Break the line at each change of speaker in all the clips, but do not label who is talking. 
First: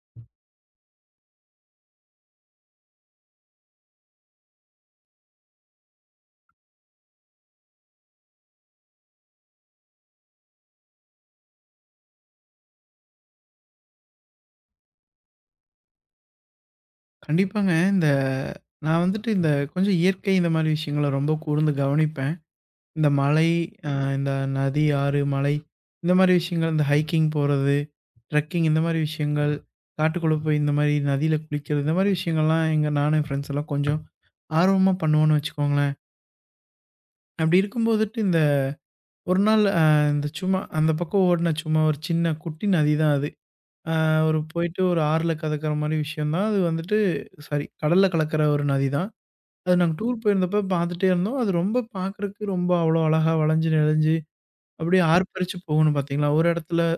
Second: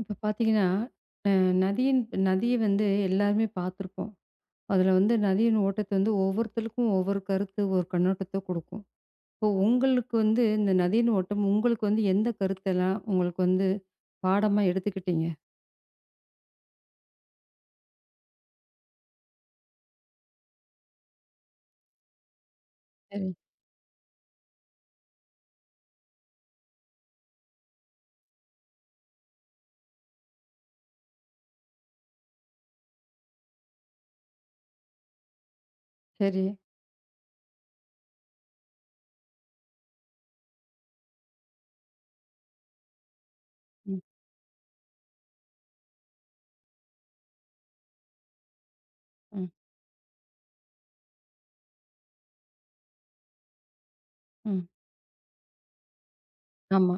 இப்ப பார்த்தீங்கன்னா, அ நதியின் நதிய வந்து எல்லாருமே பார்த்துருப்போம். அதுல வந்து நதியின் ஓட்டத்த வந்து ஒவ்வொருத்தருக்கும் ஒவ்வொரு கருத்து, ஒரு கண்ணோட்டத்த குடுக்கும். இப்போ உங்களுக்கு வந்து இந்த நதியின் ஓட்டம் உங்களுக்கு வந்து எந்த கருத்தெல்லாம் உங்களுக்கு வந்து பாடமா எடுத்துக்கிட்டீங்க?
கண்டிப்பாங்க. நான் வந்துட்டு இந்த கொஞ்சம் இயற்கை இந்த மாரி விஷயங்கள ரொம்ப கூர்ந்து கவனிப்பேன். இந்த
சரி,
மலை, அ இந்த நதி, ஆறு, மலை இந்த மாரி விஷயங்கள், இந்த ஹைக்கிங் போறது, ட்ரெக்கிங் இந்த மாரி விஷயங்கள், காட்டுக்குள்ள போய் இந்த மாரி நதியில குளிக்கிறது, இந்த மாரி விஷயங்கள்லாம் எங்க நானும் என் ஃப்ரெண்ட்ஸ் எல்லாம் கொஞ்சம் ஆர்வமா பண்ணுவோன்னு வச்சுக்கோங்களேன்.
சரி.
அப்படி இருக்கும் போதுட்டு இந்த ஒரு நாள் இந்த சும்மா அந்த பக்கம் ஓடுன சும்மா ஒரு சின்ன குட்டி நதி தான் அது. அ
ம்,
ஒரு போயிட்டு ஒரு ஆறுல கலக்கிற மாரி விஷயம் தான். அது வந்துட்டு சாரி கடல்ல கலக்கிற ஒரு நதி தான்.
ம்,
அது நாங்க டூர் போயிருந்தப்ப பார்த்துட்டே இருந்தோம். அது ரொம்ப பார்க்கறக்கு ரொம்ப அவ்வளோ அழகா வளஞ்சு, நெளிஞ்சு
ம்.
அப்படியே ஆர்ப்பரிச்சு போகணும். பார்த்தீங்களா? ஒரு இடத்துல
ஆமா,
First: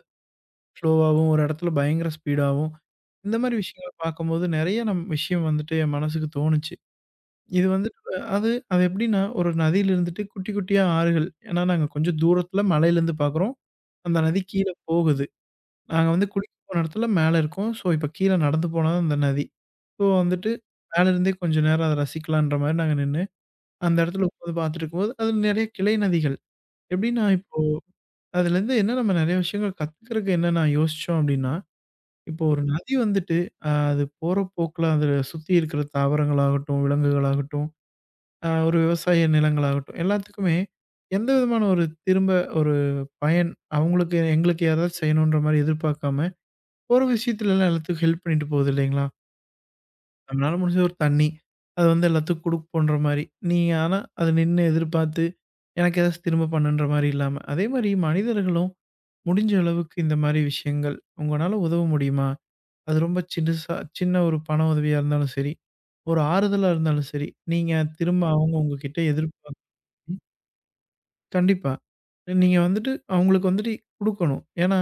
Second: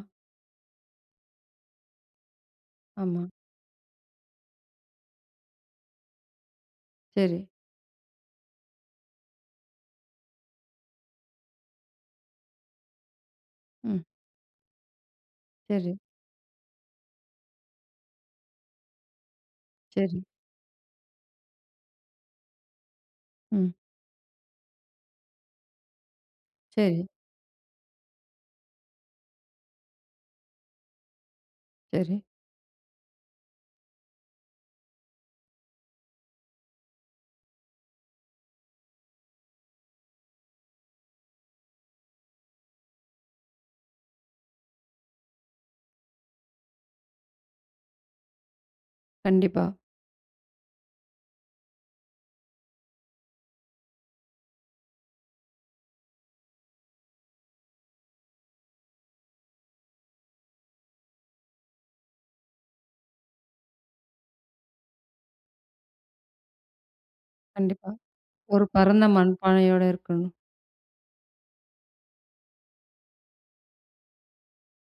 ஸ்லோவாவும், ஒரு இடத்துல பயங்கர ஸ்பீடாவும்
ஆமா.
இந்த மாரி விஷயங்கள பார்க்கும்போது நெறைய நம் விஷயம் வந்துட்டு என் மனசுக்கு தோணுச்சு.
சரி.
இது வந்துட்டு அது அது எப்படின்னா, ஒரு நதியில இருந்துட்டு குட்டி குட்டியா ஆறுகள். ஏன்னா நாங்க கொஞ்சம் தூரத்துல மலையிலேருந்து பார்க்குறோம்.
ம்.
அந்த நதி கீழ போகுது.
சரி,
நாங்க வந்து குளிக்க போன இடத்துல மேல இருக்கோம். ஸோ இப்ப கீழ நடந்து போனா தான் அந்த நதி. ஸோ
சரி.
வந்துட்டு மேல இருந்தே கொஞ்ச நேரம் அத ரசிக்கலான்ற மாரி நாங்க நின்னு
ம்.
அந்த இடத்துல உட்காந்து பார்த்துட்டுருக்கும்போது, அதில நெறைய கிளை நதிகள்.
சரி,
எப்படின்னா, இப்போ அதுலேருந்து என்ன நம்ம நெறைய விஷயங்கள் கத்துக்கிறதுக்கு என்ன நான் யோசிச்சோம் அப்படின்னா,
சரி.
இப்போ ஒரு நதி வந்துட்டு, அது போற போக்குல அதில சுத்தி இருக்கிற தாவரங்களாகட்டும், விலங்குகளாகட்டும், ஒரு விவசாய நிலங்களாகட்டும், எல்லாத்துக்குமே எந்த விதமான ஒரு திரும்ப ஒரு பயன் அவங்களுக்கு எங்களுக்கு யாராவது செய்யணுன்ற மாரி எதிர்பார்க்காம, போற விஷயத்துலலாம் எல்லாத்துக்கும் ஹெல்ப் பண்ணிட்டு போகுது இல்லைங்களா?
கண்டிப்பா,
நம்மளால முடிஞ்ச ஒரு தண்ணி. அது வந்து எல்லாத்துக்கும் குடுப்போன்ற மாரி. நீங்க ஆனா அத நின்னு எதிர்பார்த்து, எனக்கு ஏதாச்சும் திரும்ப பண்ணுன்ற மாரி இல்லாம, அதே மாரி மனிதர்களும் முடிஞ்ச அளவுக்கு இந்த மாரி விஷயங்கள், உங்கனால உதவ முடியுமா? அது ரொம்ப சின்னசா சின்ன ஒரு பண உதவியா இருந்தாலும் சரி, ஒரு ஆறுதலா இருந்தாலும் சரி, நீங்க
கண்டிப்பா.
திரும்ப அவங்க
ஒரு
உங்ககிட்ட
பரந்த
எதிர்பார்த்து
மண்பானையோட இருக்கணும்.
கண்டிப்பா. நீங்க வந்துட்டு அவங்களுக்கு வந்துட்டு குடுக்கணும். ஏன்னா,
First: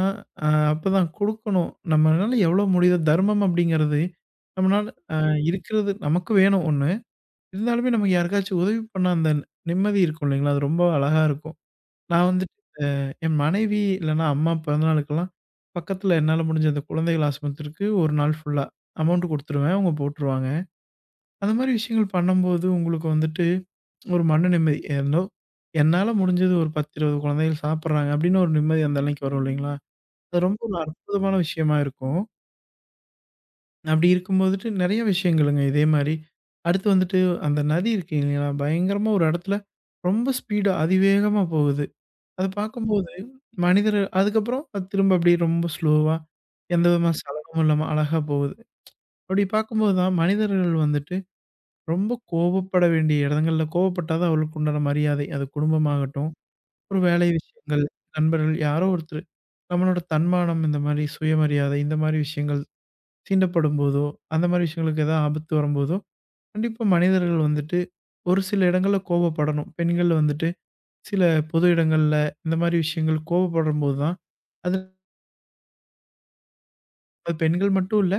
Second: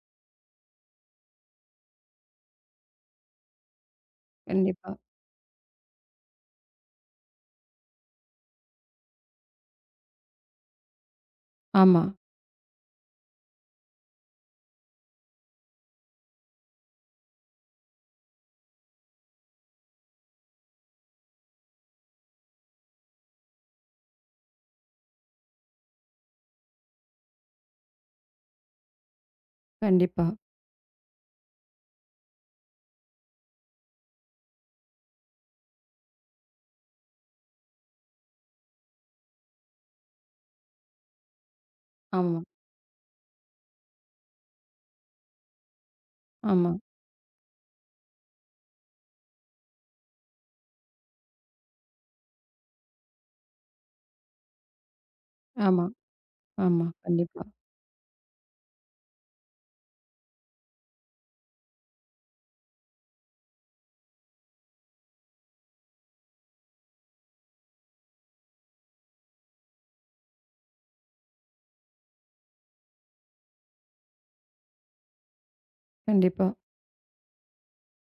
அ அப்பதான் குடுக்கணும். நம்மனால எவ்வளோ முடியுதோ தர்மம் அப்படிங்கிறது, நம்மனால
கண்டிப்பா.
அ இருக்கிறது நமக்கு வேணும் ஒண்ணு. இருந்தாலுமே நமக்கு யாருக்காச்சும் உதவி பண்ணா அந்த நிம்மதி இருக்கும் இல்லைங்களா? அது ரொம்ப அழகா இருக்கும்.
ஆமா.
நான் வந்துட்டு என் மனைவி இல்லன்னா அம்மா பிறந்தநாளுக்கெல்லாம் பக்கத்துல என்னால முடிஞ்ச அந்த குழந்தைகள் ஆஸ்பத்திரிக்கு 1 நாள் ஃபுல்லா அமௌண்ட் குடுத்துருவேன். அவங்க போட்டுருவாங்க. அந்த மாரி விஷயங்கள் பண்ணும்போது உங்களுக்கு வந்துட்டு ஒரு மன நிம்மதி. ஏனோ என்னால முடிஞ்சது ஒரு 10, 20 குழந்தைகள் சாப்பிடுறாங்க அப்படின்னு ஒரு நிம்மதி அந்த அன்னைக்கு வரும் இல்லைங்களா?
கண்டிப்பா.
அது ரொம்ப ஒரு அற்புதமான விஷயமா இருக்கும். அப்படி இருக்கும் போதுட்டு நெறைய விஷயங்களுங்க இதே மாரி. அடுத்து வந்துட்டு அந்த நதி இருக்கு இல்லைங்களா? பயங்கரமா ஒரு இடத்துல ரொம்ப ஸ்பீடா அதிவேகமா போகுது.
ஆமா,
அத பார்க்கும்போது மனிதர் அதுக்கப்புறம் அது திரும்ப அப்படியே ரொம்ப ஸ்லோவா
ஆமா,
எந்த விதமான சலனமும் இல்லாம அழகா போகுது. அப்படி பார்க்கும்போது தான் மனிதர்கள் வந்துட்டு ரொம்ப கோபப்பட வேண்டிய இடங்கள்ல கோவப்பட்டா தான் அவர்களுக்கு உண்டான மரியாதை. அது
ஆமா.
குடும்பமாகட்டும்,
ஆமா.
ஒரு வேலை
கண்டிப்பா,
விஷயங்கள், நண்பர்கள் யாரோ ஒருத்தர் நம்மளோட தன்மானம் இந்த மாரி சுயமரியாதை இந்த மாரி விஷயங்கள் சீண்டப்படும்போதோ, அந்த மாரி விஷயங்களுக்கு ஏதாவது ஆபத்து வரும்போதோ, கண்டிப்பா மனிதர்கள் வந்துட்டு ஒரு சில இடங்கள்ல கோபப்படணும். பெண்கள் வந்துட்டு சில பொது இடங்கள்ல இந்த மாரி விஷயங்கள் கோபப்படும்போது தான், அது
கண்டிப்பா.
அது பெண்கள் மட்டும் இல்ல,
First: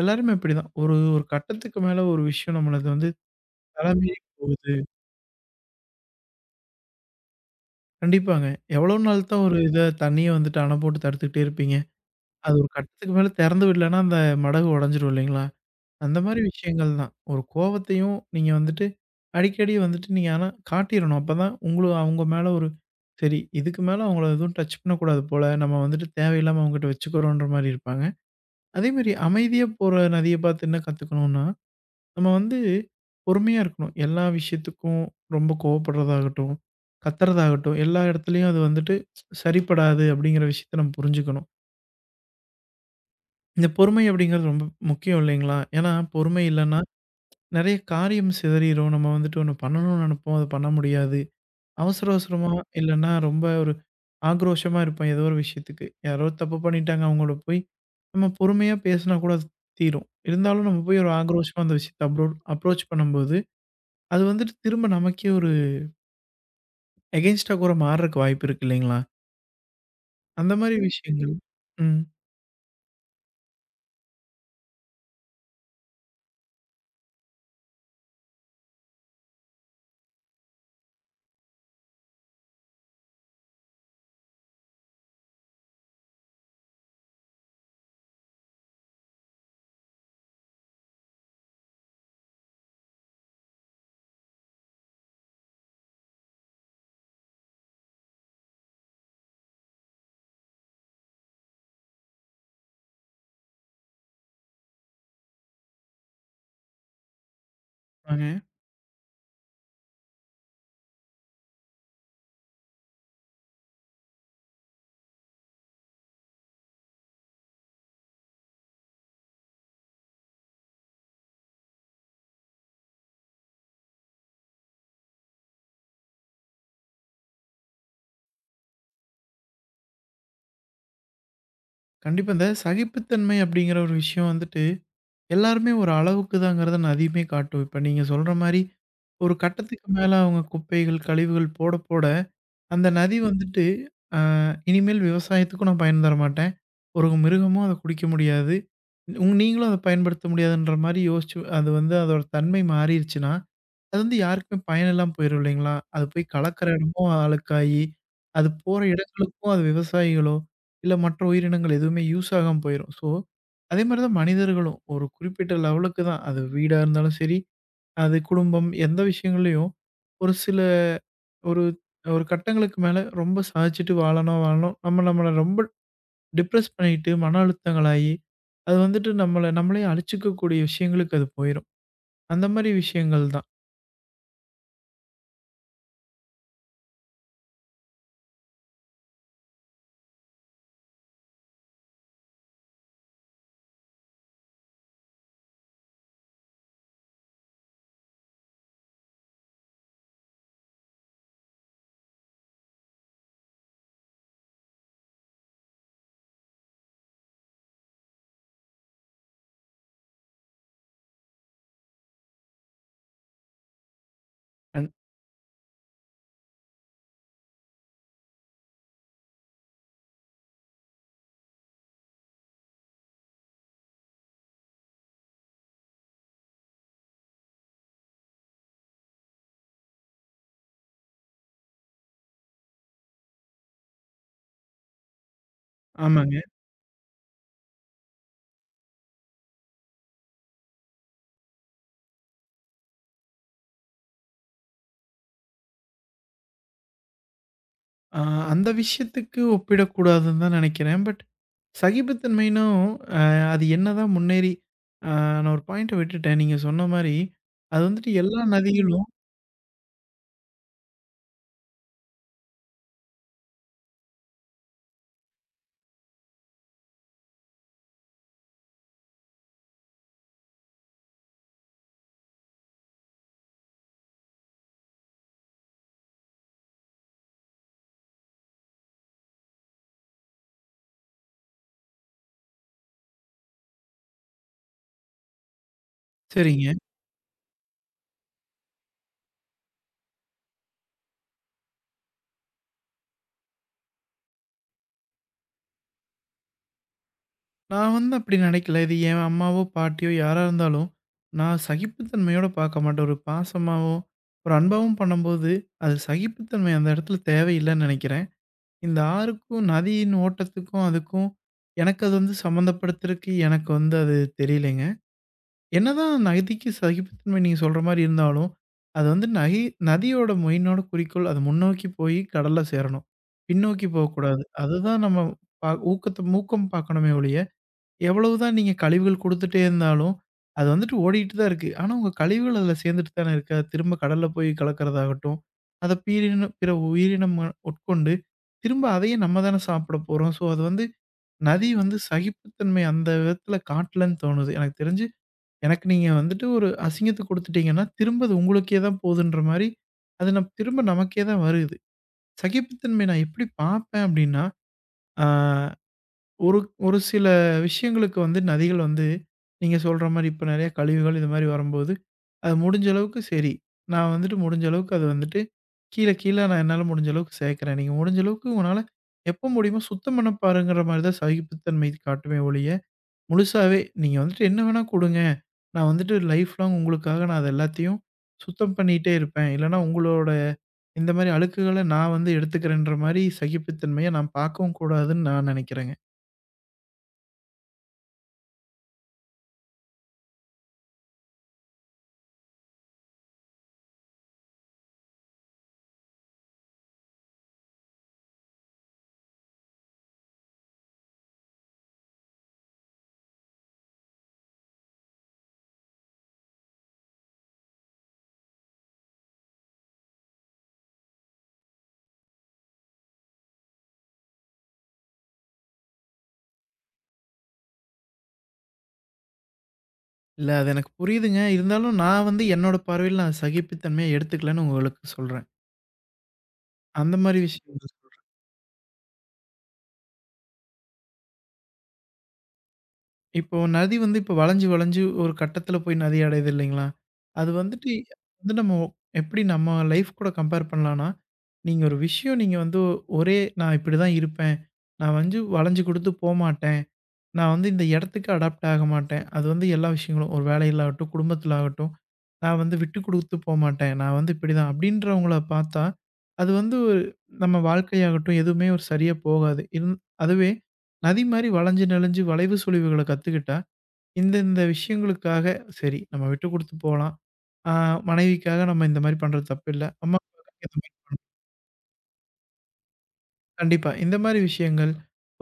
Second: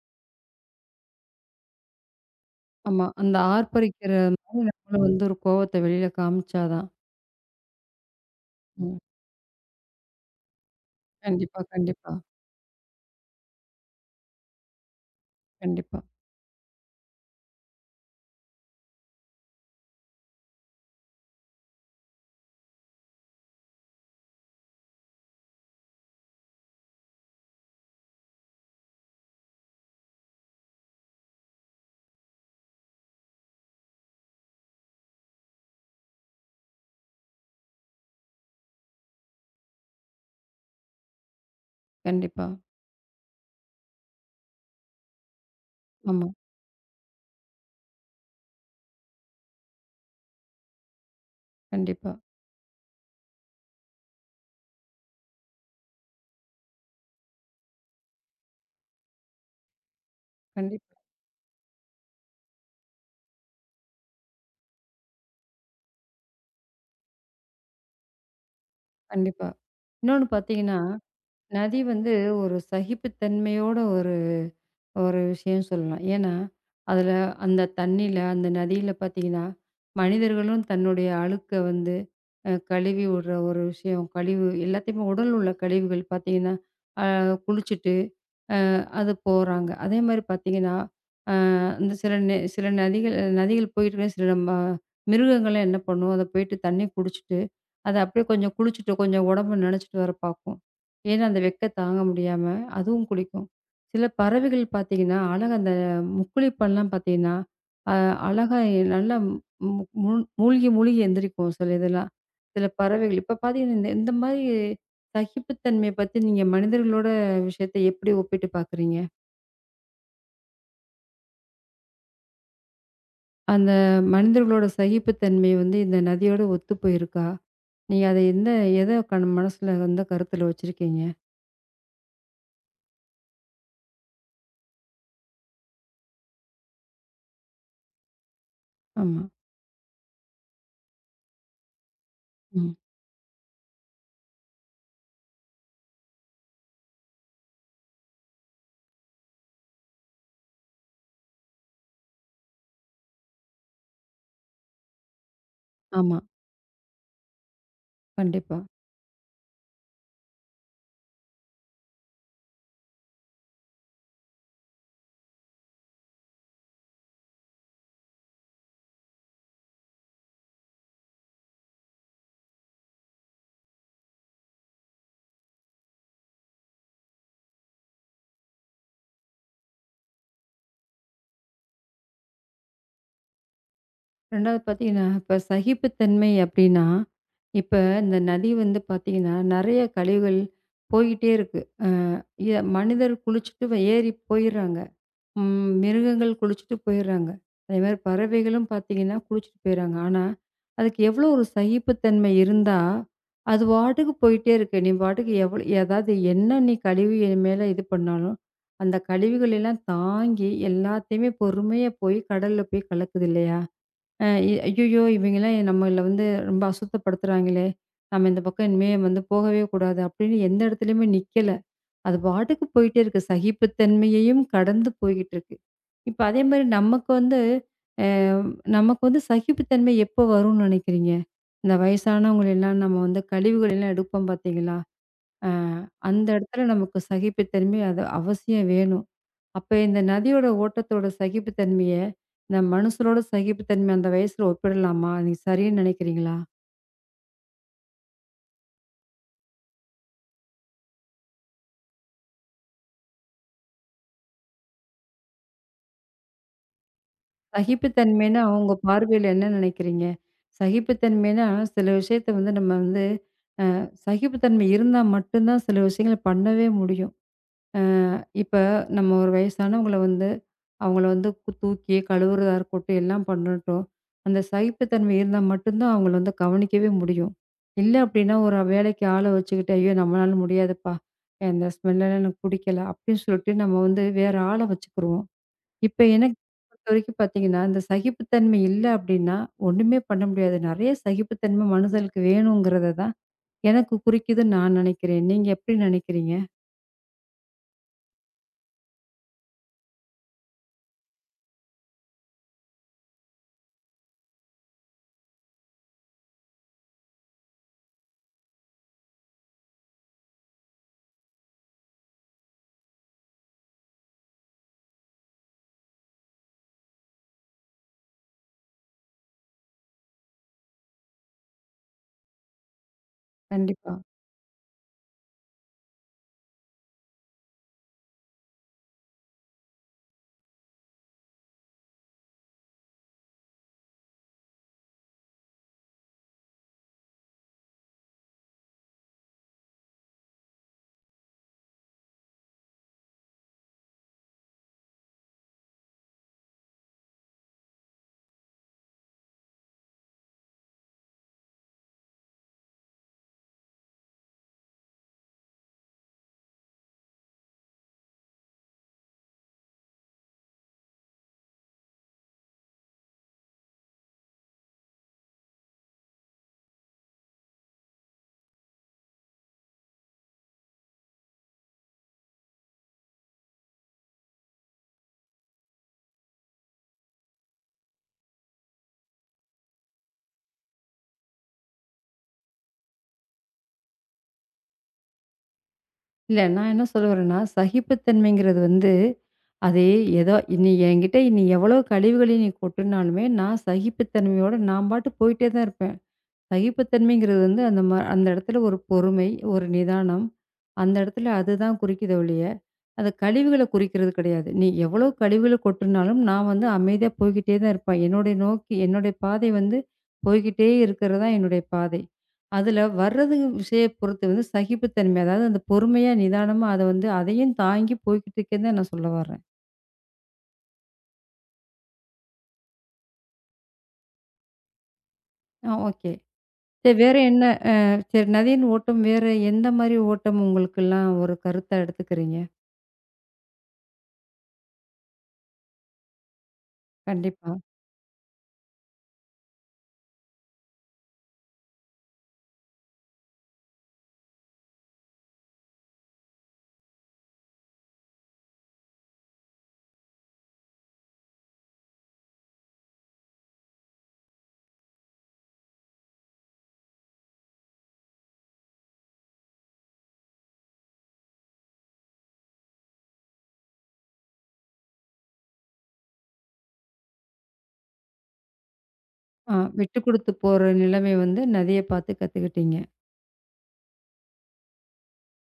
எல்லாருமே அப்படிதான். ஒரு ஒரு கட்டத்துக்கு மேல ஒரு விஷயம் நம்மளது
ஆமா.
வந்து
அந்த
தலை
ஆர்ப்பரிக்கிற
மீறி
மாரி
போகுது.
நம்மளும் வந்து ஒரு கோவத்த வெளியில காமிச்சா தான்.
கண்டிப்பாங்க. எவ்வளோ
ம்.
நாள் தான் ஒரு இத தண்ணிய வந்துட்டு அண போட்டு தடுத்துக்கிட்டே
கண்டிப்பா,
இருப்பீங்க.
கண்டிப்பா,
அது ஒரு கட்டத்துக்கு மேல திறந்து விடலன்னா அந்த மடகு உடைஞ்சிரும் இல்லைங்களா?
கண்டிப்பா,
அந்த மாரி விஷயங்கள் தான். ஒரு கோவத்தையும் நீங்க வந்துட்டு அடிக்கடி வந்துட்டு நீங்க ஆனா காட்டிறணும். அப்பதான் உங்களும் அவங்க மேல ஒரு சரி இதுக்கு மேல அவங்கள எதுவும் டச் பண்ணக்கூடாது போல. நம்ம வந்துட்டு தேவையில்லாம அவங்ககிட்ட வச்சுக்கிறோன்ற மாரி இருப்பாங்க. அதேமாரி அமைதியா போற நதிய பார்த்து என்ன கத்துக்கணும்னா, நம்ம வந்து பொறுமையா இருக்கணும். எல்லா விஷயத்துக்கும் ரொம்ப கோவப்படுறதாகட்டும், கத்துறதாகட்டும், எல்லா இடத்துலயும் அது வந்துட்டு சரிப்படாது அப்படிங்கிற விஷயத்த நம்ம புரிஞ்சுக்கணும்.
கண்டிப்பா.
இந்த பொறுமை அப்படிங்கிறது ரொம்ப முக்கியம் இல்லைங்களா? ஏன்னா
ஆமா.
பொறுமை இல்லன்னா நெறைய காரியம் சிதறிரும். நம்ம வந்துட்டு ஒண்ணு பண்ணணும்னு நெனப்போம். அது பண்ண முடியாது. அவசர
கண்டிப்பா,
அவசரமா இல்லன்னா ரொம்ப ஒரு ஆக்ரோஷமா இருப்பேன். ஏதோ ஒரு விஷயத்துக்கு. யாரோ தப்பு பண்ணிட்டாங்க அவங்களோட போய் நம்ம பொறுமையா பேசினா கூட அது தீரும். இருந்தாலும் நம்ம
கண்டிப்பா,
போய் ஒரு ஆக்ரோஷமா அந்த விஷயத்த அப்ரோச் பண்ணும்போது, அது வந்துட்டு திரும்ப நமக்கே ஒரு எகென்ஸ்ட்டா கூட மாறுறக்கு வாய்ப்பு இருக்கு இல்லைங்களா?
கண்டிப்பா. இன்னொன்னு
அந்த மாரி
பார்த்தீங்கன்னா,
விஷயங்கள்.
நதி
ம்.
வந்து ஒரு சகிப்புத்தன்மையோட ஒரு ஒரு விஷயம் சொல்லலாம். ஏன்னா, அதில அந்த தண்ணீல, அந்த நதியில பார்த்தீங்கன்னா, மனிதர்களும் தன்னுடைய அழுக்க வந்து கழுவி விடுற ஒரு விஷயம். கழிவு எல்லாத்தையுமே உடல் உள்ள கழிவுகள் பார்த்தீங்கன்னா, அ குளிச்சுட்டு அது போறாங்க. அதே மாரி பார்த்தீங்கன்னா, அ இந்த சில நதிகள் நதிகள் போயிட்டு இருக்க சில நம்ம மிருகங்கள்லாம் என்ன பண்ணும், அத போயிட்டு தண்ணி குடிச்சிட்டு, அத அப்படியே கொஞ்சம் குளிச்சுட்டு, கொஞ்சம் உடம்ப நனச்சுட்டு வர பார்க்கும். ஏன்னா, அந்த வெக்க தாங்க முடியாம அதுவும் குளிக்கும். சில பறவைகள் பார்த்தீங்கன்னா, அழகா அந்த முக்குளிப்பெல்லாம் பார்த்தீங்கன்னா, அ
வாங்க.
அழகா நல்லா மு மு மூழ்- மூழ்கி மூழ்கி எந்திரிக்கும் சில இதெல்லாம். சில பறவைகள் இப்ப பார்த்தீங்கன்னா, இந்த இந்த மாரி சகிப்புத்தன்மைய பத்தி நீங்க மனிதர்களோட விஷயத்த எப்படி ஒப்பிட்டு பார்க்குறீங்க? அந்த மனிதர்களோட சகிப்புத்தன்மை வந்து இந்த நதியோட ஒத்து போயிருக்கா? நீங்க அத எந்த எத கண் மனசுல வந்து கருத்துல வச்சிருக்கீங்க?
கண்டிப்பா இந்த சகிப்புத்தன்மை அப்படிங்கிற ஒரு விஷயம் வந்துட்டு எல்லாருமே ஒரு அளவுக்கு தாங்கிறத நான் அதிகமே காட்டுவேன். இப்ப நீங்க சொல்ற மாரி,
ஆமா.
ஒரு கட்டத்துக்கு மேல அவங்க குப்பைகள், கழிவுகள் போட போட,
ம்.
அந்த நதி வந்துட்டு, அ இனிமேல் விவசாயத்துக்கும் நான் பயன் தரமாட்டேன். ஒரு மிருகமும் அத குடிக்க முடியாது. நீங்களும் அத பயன்படுத்த முடியாதுன்ற மாரி யோசிச்சு அது வந்து அதோட தன்மை மாறிருச்சுன்னா, அது வந்து யாருக்குமே பயன் இல்லாம போயிரும் இல்லைங்களா? அது
ஆமா.
போய் கலக்கிற இடமும் அழுக்காயி, அது
கண்டிப்பா.
போற இடங்களுக்கும் அது விவசாயிகளோ, இல்ல மற்ற உயிரினங்கள் எதுவுமே யூஸ் ஆகாம போயிரும். ஸோ, அதே மாரி தான் மனிதர்களும். ஒரு குறிப்பிட்ட லெவலுக்கு தான். அது வீடா இருந்தாலும் சரி, அது குடும்பம் எந்த விஷயங்கள்லயும் ஒரு சில ஒரு ஒரு கட்டங்களுக்கு மேல ரொம்ப சாதிச்சுட்டு வாழணும், வாழணும். நம்ம நம்மள ரொம்ப டிப்ரஸ் பண்ணிட்டு, மன அழுத்தங்களாகி, அது வந்துட்டு நம்மள நம்மளே அழிச்சுக்கக்கூடிய விஷயங்களுக்கு அது போயிரும். அந்த மாரி விஷயங்கள் தான்.
2வது பார்த்தீங்கன்னா, இப்ப சகிப்புத்தன்மை அப்டின்னா, இப்ப இந்த நதி வந்து பார்த்தீங்கன்னா, நெறைய கழிவுகள் போயிட்டே இருக்கு. அ எ மனிதர் குளிச்சுட்டு ஏறி போயிர்றாங்க. ம். மிருகங்கள் குளிச்சுட்டு போயிர்றாங்க. அதேமாரி பறவைகளும் பார்த்தீங்கன்னா, குளிச்சுட்டு போயிர்றாங்க. ஆனா, அதுக்கு எவ்வளோ ஒரு சகிப்புத்தன்மை இருந்தா, அது பாட்டுக்கு போயிட்டே இருக்கு. நீ பாட்டுக்கு எவ்வளோ அதாவது என்ன நீ கழிவு என் மேல இது பண்ணாலும், அந்த கழிவுகள் எல்லாம் தாங்கி எல்லாத்தையுமே பொறுமையா போய் கடல்ல போய் கலக்குது இல்லையா? அ
அன்
ஐய்யயோ! இவைங்கலாம் நம்மள வந்து ரொம்ப அசுத்தப்படுத்துறாங்களே! நம்ம இந்த பக்கம் இனிமே வந்து போகவே கூடாது. அப்படின்னு எந்த இடத்துலயுமே நிக்கல. அது பாட்டுக்கு போயிட்டே இருக்கு. சகிப்புத்தன்மையையும் கடந்து போய்கிட்டு இருக்கு. இப்ப அதே மாரி அ நமக்கு வந்து சகிப்புத்தன்மை எப்போ வரும்னு நெனைக்கிறீங்க? இந்த வயசானவங்கள எல்லாம் நம்ம வந்து கழிவுகள் எல்லாம் எடுப்போம் பார்த்தீங்களா? அ அந்த
ஆமாங்க.
இடத்துல நமக்கு சகிப்புத்தன்மை அது அவசியம் வேணும். அப்ப இந்த நதியோட ஓட்டத்தோட சகிப்புத்தன்மைய, இந்த மனுஷரோட சகிப்புத்தன்மை அந்த வயசுல ஒப்பிடலாமா? நீங்க சரின்னு நெனைக்கிறீங்களா?
அ அந்த விஷயத்துக்கு ஒப்பிடக்கூடாதுன்னு தான் நெனைக்கிறேன். பட் சகிப்புத்தன்மைனும் அ அது என்னதான் முன்னேறி அ நான் ஒரு பாயிண்ட்ட விட்டுட்டேன். நீங்க சொன்ன மாரி, அது வந்துட்டு எல்லா
சகிப்புத்தன்மைன்னா உங்க
நதிகளும்
பார்வையில என்ன நெனைக்கிறீங்க? சகிப்புத்தன்மைன்னா சில விஷயத்த வந்து நம்ம வந்து சகிப்புத்தன்மை இருந்தா மட்டும் தான் சில விஷயங்கள பண்ணவே முடியும். அ இப்ப நம்ம ஒரு வயசானவங்கள வந்து, அவங்கள வந்து தூக்கி கழுவுறதா இருக்கட்டும், எல்லாம் பண்ணட்டும். அந்த சகிப்புத்தன்மை இருந்தா மட்டும் தான் அவங்கள வந்து கவனிக்கவே முடியும். இல்ல அப்டின்னா ஒரு வேலைக்கு ஆள வச்சுக்கிட்டு, "ஐயோ! நம்மளால முடியாதுப்பா. இந்த ஸ்மெல்லாம் எனக்கு புடிக்கல" அப்டின்னு சொல்லிட்டு நம்ம வந்து வேற ஆள வச்சுக்குருவோம். இப்ப எனக்கு
சரிங்க.
பொறுத்தவரைக்கும் பார்த்தீங்கன்னா, இந்த சகிப்புத்தன்மை இல்ல அப்டின்னா, ஒண்ணுமே பண்ண முடியாது. நெறைய சகிப்புத்தன்மை மனிதனுக்கு வேணுங்கிறத தான் எனக்கு குறிக்குதுன்னு நான் நினைக்கிறேன். நீங்க எப்படி நினைக்கிறீங்க?
நான் வந்து அப்படி நினைக்கல. இது என் அம்மாவோ, பாட்டியோ யாரா இருந்தாலும், நான் சகிப்புத்தன்மையோட பார்க்க மாட்டேன். ஒரு பாசமாவும், ஒரு அன்பாவும் பண்ணும்போது, அது சகிப்புத்தன்மை அந்த இடத்துல தேவையில்லன்னு நெனைக்கிறேன். இந்த ஆறுக்கும் நதியின் ஓட்டத்துக்கும், அதுக்கும் எனக்கு அது வந்து சம்மந்தப்படுத்துறக்கு எனக்கு வந்து அது தெரியலைங்க. என்னதான் நதிக்கு சகிப்புத்தன்மை நீங்க சொல்ற மாரி இருந்தாலும், அது வந்து நதியோட மெயினோட குறிக்கோள் அது முன்னோக்கி போய் கடல்ல சேரணும். பின்னோக்கி
கண்டிப்பா.
போகக்கூடாது. அதுதான் நம்ம ஊக்கம் பார்க்கணுமே ஒழிய எவ்வளவுதான் நீங்க கழிவுகள் குடுத்துட்டே இருந்தாலும், அது வந்துட்டு ஓடிட்டு தான் இருக்கு. ஆனா உங்க கழிவுகள் அதுல சேர்ந்துட்டு தானே இருக்கு. அது திரும்ப கடல்ல போய் கலக்கிறதாகட்டும், அத பிற உயிரினம் உட்கொண்டு, திரும்ப அதையே நம்ம தானே சாப்பிட போறோம். ஸோ அது வந்து நதி வந்து சகிப்புத்தன்மை அந்த விதத்துல காட்டலன்னு தோணுது. எனக்கு தெரிஞ்சு எனக்கு நீங்க வந்துட்டு ஒரு அசிங்கத்த குடுத்துட்டீங்கன்னா, திரும்ப அது உங்களுக்கே தான் போதுன்ற மாரி, அது திரும்ப நமக்கே தான் வருது. சகிப்புத்தன்மை நான் எப்படி பார்ப்பேன் அப்படின்னா, ஆ ஒரு ஒரு சில விஷயங்களுக்கு வந்து நதிகள் வந்து நீங்க சொல்ற மாரி இப்ப நெறைய கழிவுகள் இது மாரி வரும்போது, அது முடிஞ்ச அளவுக்கு சரி. நான் வந்துட்டு முடிஞ்ச அளவுக்கு அது வந்துட்டு கீழ கீழ நான் என்னால முடிஞ்ச அளவுக்கு சேர்க்கிறேன். நீங்க முடிஞ்ச அளவுக்கு உங்கனால எப்ப முடியுமோ சுத்தம் பண்ண பாருங்கிற மாரி தான் சகிப்புத்தன்மை காட்டுமே ஒழிய, முழுசாவே நீங்க வந்துட்டு என்ன வேணா குடுங்க. நான் வந்துட்டு லைஃப் லாங் உங்களுக்காக நான் அது எல்லாத்தையும் சுத்தம் பண்ணிட்டே இருப்பேன். இல்லன்னா உங்களோட இந்த மாரி அழுக்குகள நான் வந்து எடுத்துக்கிறேன்ற மாரி சகிப்புத்தன்மைய நான் பார்க்கவும் கூடாதுன்னு நான் நெனைக்கிறேங்க.
இல்ல நான் என்ன சொல்ல வரேன்னா, சகிப்புத்தன்மைங்கிறது வந்து அது ஏதோ நீ என்கிட்ட நீ எவ்வளோ கழிவுகளை நீ கொட்டுனாலுமே, நான் சகிப்புத்தன்மையோட நான் பாட்டுக்கு போயிட்டே தான் இருப்பேன். சகிப்புத்தன்மைங்கிறது வந்து அந்த இடத்துல ஒரு பொறுமை, ஒரு நிதானம். அந்த இடத்துல அதுதான் குறிக்குதே ஒழிய, அந்த கழிவுகள குறிக்கிறது கிடையாது. நீ எவ்வளோ கழிவுகள கொட்டுனாலும், நான் வந்து அமைதியா போய்க்கிட்டே தான் இருப்பேன். என்னுடைய நோக்கி என்னுடைய பாதை வந்து போய்க்கிட்டே இருக்கிறது தான் என்னுடைய பாதை. அதில வர்றது விஷய பொறுத்து வந்து சகிப்புத்தன்மை. அதாவது அந்த பொறுமையா, நிதானமா அத வந்து அதையும் தாங்கி போய்க்கிட்டு இருக்கேன்னு தான் நான் சொல்ல வர்றேன்.
இல்ல அது எனக்கு புரியுதுங்க. இருந்தாலும் நான் வந்து என்னோட பார்வையில நான் சகிப்புத்தன்மைய எடுத்துக்கலன்னு உங்களுக்கு சொல்றேன்.
ஓகே. சரி
அந்த
வேற
மாரி
என்ன? அ
விஷயம் நான் சொல்றேன்.
சரி நதியின் ஓட்டம் வேற எந்த மாரி ஓட்டம் உங்களுக்கெல்லாம் ஒரு கருத்தா எடுத்துக்கிறீங்க?
இப்போ நதி வந்து இப்போ வளஞ்சு, வளஞ்சு ஒரு கட்டத்தில போய் நதி அடையுது இல்லைங்களா? அது
கண்டிப்பா.
வந்துட்டு வந்து நம்ம எப்படி நம்ம லைஃப் கூட கம்பேர் பண்ணலான்னா, நீங்க ஒரு விஷயம் நீங்க வந்து ஒரே நான் இப்படிதான் இருப்பேன். நான் வந்து வளைஞ்சு கொடுத்து போமாட்டேன். நான் வந்து இந்த இடத்துக்கு அடாப்ட் ஆக மாட்டேன். அது வந்து எல்லா விஷயங்களும் ஒரு வேலையில ஆகட்டும், குடும்பத்தில ஆகட்டும். நான் வந்து விட்டு குடுத்து போமாட்டேன். நான் வந்து இப்படிதான் அப்படின்றவங்கள பார்த்தா, அது வந்து ஒரு நம்ம வாழ்க்கையாகட்டும் எதுவுமே ஒரு சரியா போகாது. அதுவே நதி மாரி வளைஞ்சு நெளிஞ்சு வளைவு சுழிவுகள கத்துக்கிட்டா, இந்த இந்த விஷயங்களுக்காக சரி நம்ம விட்டு குடுத்து போலாம். ஆ மனைவிக்காக நம்ம இந்த மாரி பண்றது
ஆ
தப்பில்ல.
விட்டு
அம்மா
குடுத்து போற நிலைமை வந்து நதிய பார்த்து கத்துக்கிட்டீங்க.
கண்டிப்பா. இந்த மாரி விஷயங்கள்,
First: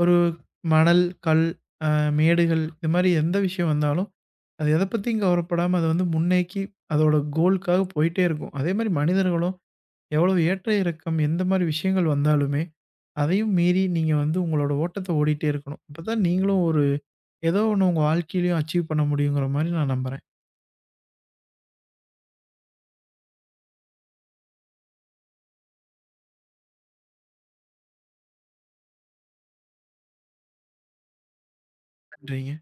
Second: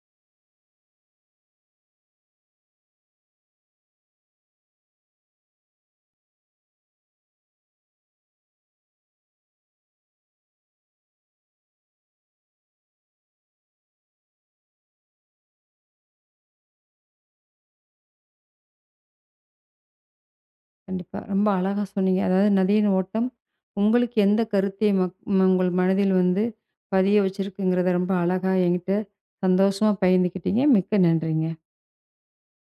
ஒரு மணல், கல், அ மேடுகள் இது மாரி எந்த விஷயம் வந்தாலும், அது எத பத்தியும் கவலைப்படாம அது வந்து முன்னேக்கி அதோட கோல்க்காக போயிட்டே இருக்கும். அதே மாரி மனிதர்களும் எவ்வளோ ஏற்ற இறக்கம் எந்த மாரி விஷயங்கள் வந்தாலுமே, அதையும் மீறி நீங்க வந்து உங்களோட ஓட்டத்த ஓடிட்டே இருக்கணும். அப்பதான் நீங்களும் ஒரு ஏதோ ஒண்ணு உங்க வாழ்க்கையிலயும் அச்சீவ் பண்ண முடியுங்கிற மாரி நான் நம்புறேன்.
கண்டிப்பா. ரொம்ப அழகா சொன்னீங்க. அதாவது நதியின் ஓட்டம் உங்களுக்கு எந்த கருத்தை மக் ம உங்கள் மனதில் வந்து பதிய வச்சிருக்குங்கிறத ரொம்ப அழகா என்கிட்ட சந்தோஷமா பகிர்ந்துக்கிட்டீங்க. மிக்க நன்றிங்க.
நன்றிங்க.